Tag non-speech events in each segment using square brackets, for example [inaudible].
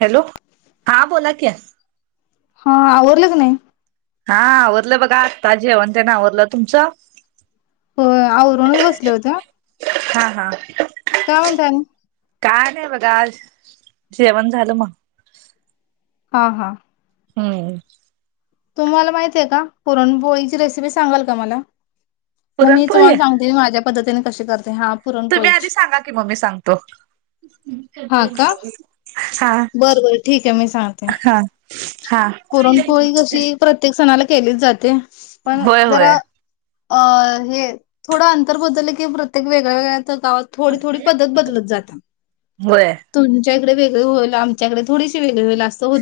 Hello हा बोला की हा आवरलं की नाही? हा आवरलं बघा आत्ता जेवण तेन आवरलं तुमचं होय, आवरूनच बसले होत्या हा हा काय म्हणताय आणि. काय नाही बघा आज जेवण झालं मग. हा हा हम्म तुम्हाला माहतीे का पुरणपोळीची रेसिपी सांगाल का मला. मग मी पुरणपोळी तुम्हाला सांगते माझ्या पद्ध पद्धतीने कशी कर तुम्ही आधी सांगा की मग मी सांगतो. हा का? हा बरं बर ठीक आहे मी सांगते. हा हा पुरणपोळी कशी प्रत्येक सणाला. केली जाते. पण होय होय जरा. अ हे थोडं अंतर बदल की प्रत्येक वेगळ्या वेगळ्या. गावात थोडी थोडी पदत बदलत जात होय तुमच्या वेगळे होईल आमच्याडे थोडीशी वेगळे होईल असं हो.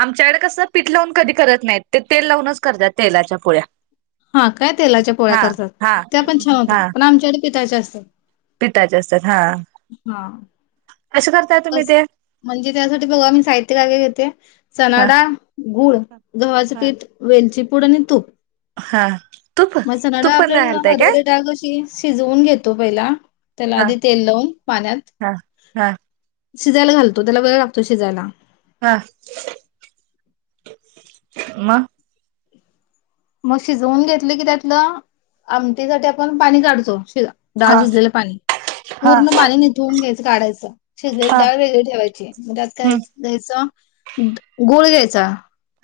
आमच्याकड कसं. पीठ लावून कधी करत नाहीत ते तेल लावूनच करतात तेलाच्या पोळ्या. हा काय तेलाच्या पोळ्या हा करतात हा त्या पण छान हा होतात पण आमच्याकडे पिठाच्या असतात पिठाचे असतात हा हा कसे करताय तुम्ही ते म्हणजे त्यासाठी बघा आम्ही साहित्य काय काय घेते ते चणा हा डाळ गुळ गव्हाचं पीठ वेलची. पुड आणि तूप हां मग चणा डाळ आपण हरभरा डाग अशी शिजवून घेतो पहिला त्याला हा आधी तेल लावून पाण्यात. हा हा शिजायला घालोतो तेला वेळ लागतो शिजायला. हा म मग शिजवून घेतली की त्यातलं आमटीसाठी आपण पाणी काढतो शिज हा डाळ शिजलेलं पाणी हा पूर्ण पाणी निथवळून घ्यायचं. काढायचं शिजलेली हा डाळ वेगळी ठेवायची मग आत काय हम्म घ्यायचं. गूळ घ्यायचा.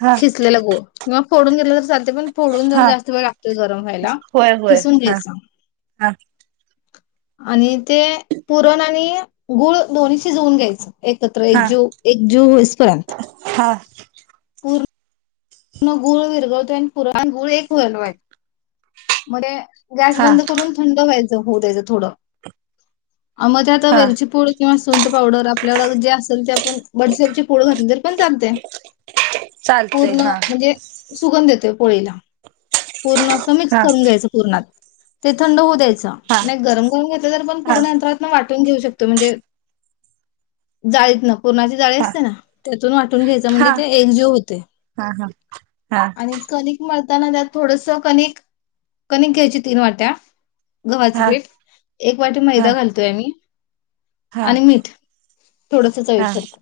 हा खिसलेला गुळ किंवा फोडून घेतला तर चालते पण फोडून जर हा जास्त वेळ लागतो गरम व्हायला होय होय खिसून हा घ्यायचा. हा आणि ते पुरण आणि गुळ दोन्ही शिजवून घ्यायचं. एकत्र हा एक जीव एकजीव होई पर्यंत. हा पुर पण गुळ विर्घळतो आणि पुरण गुळ एक वलवा हाय मरे गॅस हा बंद करून थंड व्हायच होऊ द्यायचं थोडं अ म त्या आता हा वेलची पुड किंवा सुंट पावडर आपल्या जे असेल ते पण बडसेबची पूड घातली तर पण चालतय चालतय पूर्ण हा म्हणजे सुगंध येतोय पोळीला. पूर्ण समीक्ष हा करून घ्यायचं पूर्णात ते थंड होऊ द्यायच. चा हा नाय गरम करून घेतल तरी पण हा पुर्णं अंतारत्न वा घेऊ शकतो म्हणजे जायच न कोनाची जाळी हा हा असते ना, त्यातून वाटून घ्यायच हा म्हणजे ते एकजीव होते. हा हा हा आणि कणिक मळ ता त्यात थोडस कनिक कण घ्यायची तीन वाट्या गव्हाचे हा हा पीठ एक वाटी मैदा घालतोय आम्ही हा हा आणि मीठ थोडस चवी पूरत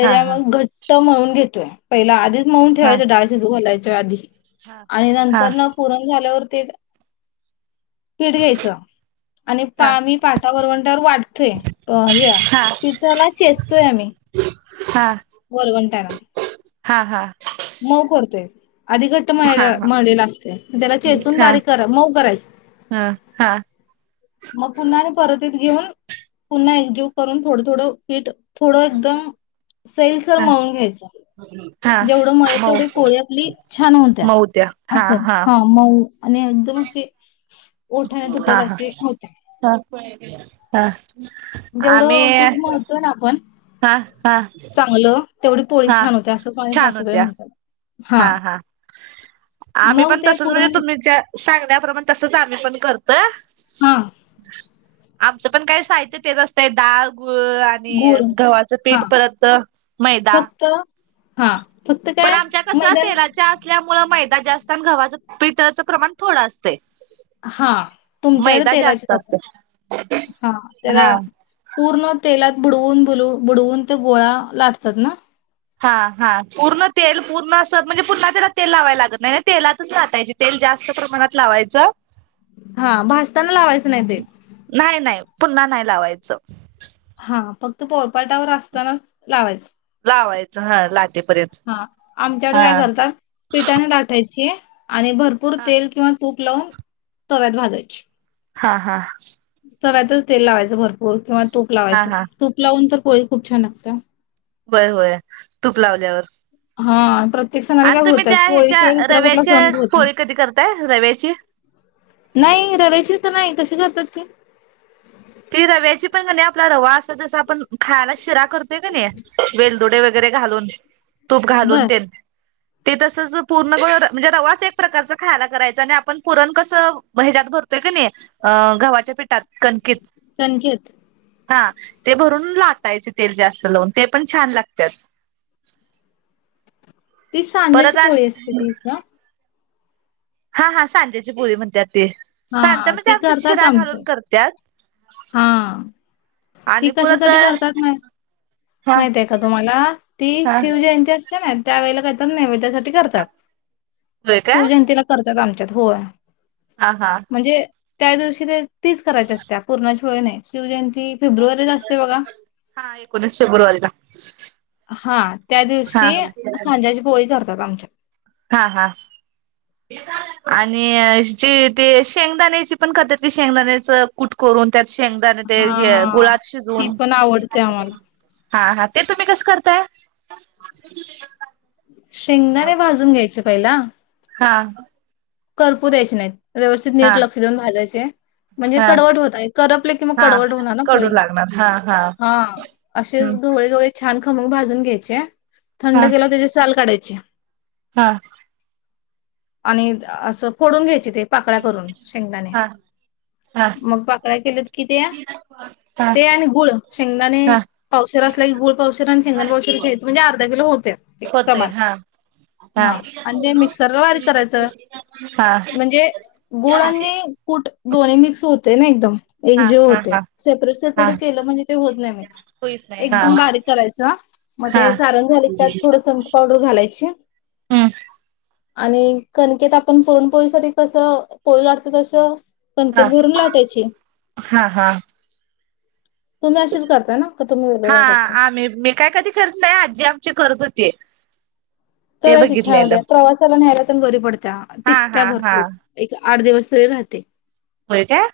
हा हा मग घट त म्हणून घेतोय पहिला आधीच मऊन हा हा ठेवायं डाळ शिजू घलायचे जधी हा हा पुरण झाल्यावरती पिठ घ्यायच आणि पा म पाठा वरवंटावर वाटतोय, या पिठाला चेचतोय आम्ही वरवंट ट्यान हा हा मउ करतोय. आधी घट्ट हा हा मळलेला असतय त्याला चेचून बारीक मऊ करायचं. हा मग पुन्हा परतीत घेऊन पुन्हा एकजीव करून थोडं थोडं पीठ थोडं एकदम सेैल सर मळून घ्यायचं. हा जेवढं मळेल मऊ तेवढी पोळी आपली छान होत्या मऊ हुत्या हा असं हा मऊ आणि एकदम अशी ओठाण हा तुटल अशी, [unintelligible] हा आम्ही जेवढं पीठ मळतो ना आपण हा हा चांगलं तेवढी पोळी हा छान होते असंच माझ्या छान सासूबाई होत्या म्हणतात. हा हा आम्ही मग पण ते तसच म्हणजे पुरण तुम्ही ज्या सांगण्याप्रमाणे तसच आम्ही पण करतो. [unintelligible] हा आमचं पण काही साहित्य ते असत डाळ गुळ आणि गुळ गव्हाचं हां. पीठ परत मैदा. हा पण आमच्या कस तेलाच्या असल्या मुळे मैदा जास्त आणि गव्हाच पीठाचं प्रमाण थोडं असते. हा तुमच्याकडे तेलाची जास्त करतात. असतोय हा त्याला हा पूर्ण तेला बुडवून बुल बुडवून ते गोळा लाटतात ना. हा हा पूर्ण तेल पूर्ण अस म्हणजे पुन्हा त्याला तेल लावायला लागत नाही ना तेलातच लााटायचे तेल जास्त प्रमाणात लावायचं. हा भाजताना लावायचं नाही ते. नाही नाही पुन्हा नाही लावायचं. हा फक्त पोळपाटावर असतानाच लावायच. लावायचं हा लाटेपर्यंत हां. आमच्याकडे हा काय करतात पिठाने लाटायची आणि भरपूर हा तेल किंवा तूप लवंग तव्यात भाजायची. हा हा- तव्यातच तेल लावायचं भरपूर किंवा तूप हा लावायचं हा तूप लावून तर होय खूप छान लागत. होय होय तूप लावल्यावर. हा परत प्रत्येक सणाला आणि काय तुम्ही होतात त्या ह्याच्या पोळीशिवाय दुसरा कुठला रव्याच्या सणच होत पोळी कधी करताय रव्याची नाही रव्याची तर नाही कशी करत [unintelligible] ती रव्याची पण आणि आपला रवा अस जस आपण खायला शिरा करतेय का नाही वेल दोडे वगैरे घालून तूप घालून बर ते ते तसंच पूर्ण म्हणजे रवाच एक प्रकारच खायला करायच आणि आपण पुरण कसं ह्याच्यात भरतोय की नाही अ गव्हाच्या पिठात कणकेत. संकेत हा ते भरून लाटायचे तेल जास्त लावून ते पण छान लागत्यात. ती सांज्याची परत आणि पोळी असते तीच ना. हा हा सांज्याची पोळी म्हणत्यात. ते सांजा हा म्हणजे ती आमच्यात करतात शिरा घालून आमच्यात करत्यात. हा आणि ती पुर कशासाठी तर. करतात माहि माहित आहे का तुम्हाला. ह. ती शिवजयंती असत्या ना त्या वेळेला काहीतरी नेवेद्यासाठी करतात. शिवजयंतीला करतात आमच्या होय. ह हा. म्हणजे त्या दिवशी ते. तिच करायची असत्या. त्याशिवाय नाही शिवजयंती. ती फेब्रुवारीला असते बघा हा एकोणीस फेब्रुवारीला हा त्या हा दिवशी सांज्याची पोळी चार [inaudible] हा हा आणि जी ते शेंगदाण्याची पण करत्यात की शेंगदाण्याच कुट करून त्यात. शेंगदाणं ते हे हा गुळात ती शिजवून पण आवडते आम्हाला. हा हा. ते तुम्ही कसं करताय. शेंगदाणे भाजून घ्यायचे पहिला. [unintelligible] करपू द्यायचे नाहीत. व्यवस्थित हा नीट लक्ष देऊन भाजायचे म्हणजे हा कडवट होतय करपले की मग हा कडवट होणार ना कडू पोळी लागणार हा हा असेच हम्म घोवळे घोवळे छा छान खमंग भाजून घ्यायचे. थंड हा केला त्याची साल काढायची. अच्छा. हा. आणि. असं फोडून घ्याचीत. ते पाकळ्या करून शेंगदाणे हा हा मग पाकळ्या केल्यात की त्या हा ते आणि गुळ शेंगदाणे हा पावशेर असलं की गुळ पावशेर आणि शेंगदाण पावशेर घ्यायचं म्हणजे अर्धा किलो होतय. ते होतय समान हा हा आणि ते मिक्सरला बारीक करायचं. हा म्हणजे गुळ आणि कूट दोन्ही मिक्स होते ना एकदम. हा एकजीव हा होतंय हा सेपरेट हा सेपरेट केलं म्हणजे ते होत नाही मिक्स कोईच नाही हा एकदम बारीक करायचं मग हा ते सारण झालं की त्यात मीठ पावडर घालायची. आणि क. आपण पुरणपोळीसाठी कसं पोळी लाटतो तसं. हा पंकेत भरून लाटायची. हा हा तुम्ही अशीच करताय ना का तुम्ही वेगळं हा काय करता? आम्ही मी काय कधी करत नाही आजी आमची करत होती. ते करायची बघितलेलं [inaudible] प्रवासाला न्यायला पण बरी पडते हा टिकत्या हा हा भरपूर एक. आठ दिवस तरी रहाते. होय काय.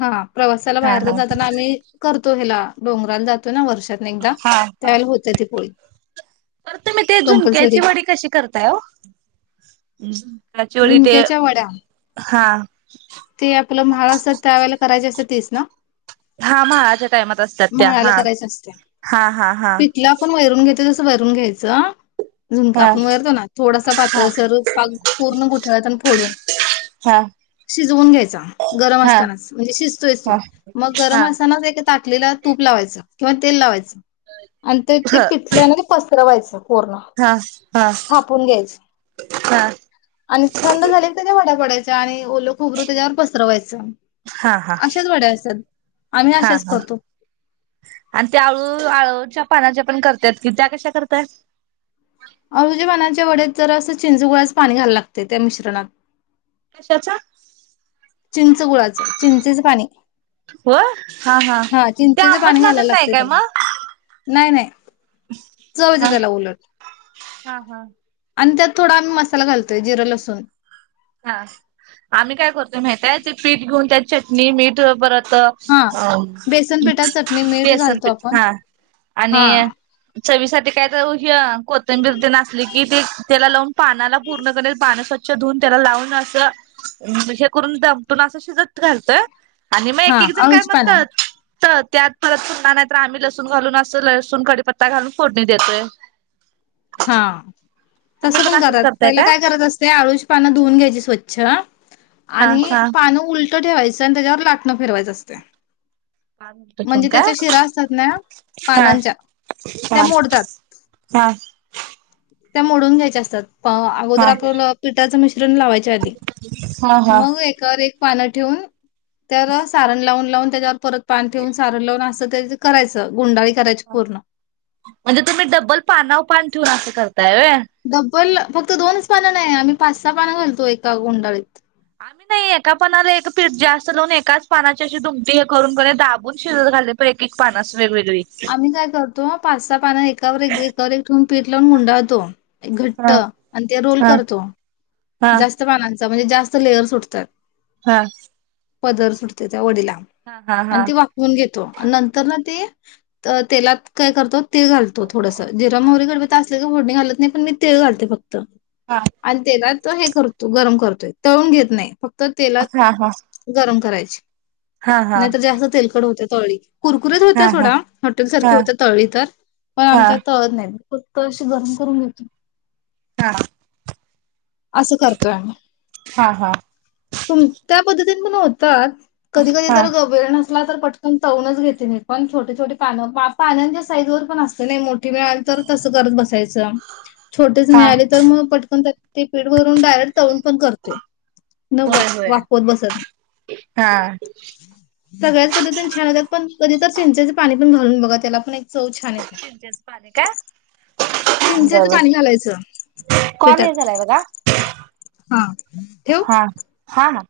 हा हा प्रवासाला हा बाहेर हा जाताना आम्ही करतो. करतो हेला डोंगराला जातो ना वर्ष. हा हा [inaudible] होते ती पोळी. तर तुम्ही ते झुणक्याची कंपल्सरी. वडी कशी. वडी ते झुणक्याच्या वड्या हा ते आपलं महाराष्ट्रात त्यावेला. करायचे असं तेच ना. हा म्हाळाच्या टायमात असतात त्या म्हाळाला हा करायची असते. हा हा हा. पिठलं आपण वैरून तसं भरून घ्यायचं. झुमका हा आपण वरतो ना थोडासा हा पातळसर पाग. पूर्ण गोठळ्यातून फोडून हा शिजवून घ्यायचा गरम असतानाच म्हणजे शिजतोयतो हा हा मग हा गरम असतानाच एक ताकलेला तूप लावायचं. किंवा तेल लावायचं. आणि ते ते ह पिथल्या आणि पसरवायचं. पूर्ण हा हा थापून घ्यायचं. हा. आणि थंड झाली. डा पडायचा आणि ओल खोबरू त्याच्यावर पसरवायचं. हा हा अशाच वड्या असतात आम्ही हा अशाच हा करतो. आणि त्या आळू आळूच्या पानाच्या. पण करतायत की त्या कशा करतय. अळूच्या पानाच्या वड्याच तर असं चिंचू गोळ्याच पाणी घायला लागते त्या मिश्रणात. कशाचा. चिंच गुळाचं चिंचेच पाणी. हा ते चिंचेचे पाणी आंबट घालायला लागत नाही लागते काय त्याला मग? नाही नाही चवते हा त्याला उलट हा. आणि त्यात. थोडा आमही मसाला घालोय जिं लसूून. हा आम्ही काय करतोय माहितयत. ते पीठ घेऊन त्यात चटणी मीठ परत हा बेसन पिठात चटणी मीठ बेसन घालतो पीठ आपण हा हा आणि चवीसाठी काय तर कोथंबीर ते नासली कि ते त्याला लावून पानाला पूर्ण करणे पान स्वच्छ धुवून त्याला लावून असं हेे करून दमटून असं शिजत घालतय. आणि मग हा एक एक जण काय अळूची पानं म्हणतात. तर त्यात परत सुमणार नाही तर आम्ही लसूण घालून असं लसूण कडीीपत्ता घालून फोडणी देतोय. हा. तुम्ही तसं पण असंच करात करताय पहिला का? काय करत असते आळूची पानं धुवून घ्यायची स्वच्छ [unintelligible] हा आणि हा पानं उलट फ ठेवायचं आणि त्याच्यावर लाटणं फिरवायचं असते. पाच मिनिटं ठेवून म्हणजे काय त्याच्या शिरा असतात ना हा पानांच्या त्या हा मोडतात. हा त्या मोडून घ्यायच्या असतात. अगोदर हा आपल्याला पिठाचं मिश्रण लावायच्या आधी हा हा मग एकावर एक पान तो तर सारण लावून लावून. ार परत पाण ठेवून सारं लावून असत. कयचं गुंडा म्हणजे तुम्ही डब्बल पाना पा त अस कर. त्या. बोल फक्त दोनच पानं नाही आम्ही पाच सहा पानं घालतो एका गुंडाळीत आम्ही नाही एका पानाला एक पीठ जास्त लावून एकाच पानाची अशी दुमी हे करून दाबून शिजत घाले एक एक पानास आम्ही काय करतो पाच स पान एकावर एकावर एक ठून पीटलाून गंडातो. एक घट्ट हा आणि ते रोल हा. करतो. हा जास्त पाना म्हणजे जास्त लेअर सुटतात. हा. पदर सुटते त्या वडिला हा हा आणि हा. ती वाकवून घेतो आणि नंतर ना तेी तर तेलात काय करतो. ते घलतो थोडास जरा मोरे घडवत अस. डी हल्त नाही पण मी तेळ घालते फक्त हा आणि तेला त हे करतो गरम करतोय तळून घेत नाही फक्त तेलात हा हा. गरम करायचं हा ह हा. नाही तर जाेस्त तेलकड होते तळी कुरकुरीत होत्या हा हा थोडा हॉटेल हा सारख्या होत्या तळी तर पण आमच्या हा तळत नाही फक्त अशी गरम करून घेतो ह असं करतोय म हा तुम त्या पद्धतीन पण होत कधी कधी हा तर हा गभीर नसत तर पटकन तवूनच घेते नाही पण छोटे छोटे पानं पाण्यांच्या साईज वर पण असते नाही मो मिळाली तर तसं करत बसायचं छोटेच हा. मिळाले तर मग पटकन स्पीड वरून डायरेक्ट तळड पण करते न होय होय. वापवत बसत नाही हा. सगळ्याच पद्धतीन छान होतात पण कधी तर चंचे पाणी पण घालून बघ त्या पण चव छान येते. का ब चिंचेचं पाणी घालायचं कॉलेज पिठात झालाय ब का हा येव काण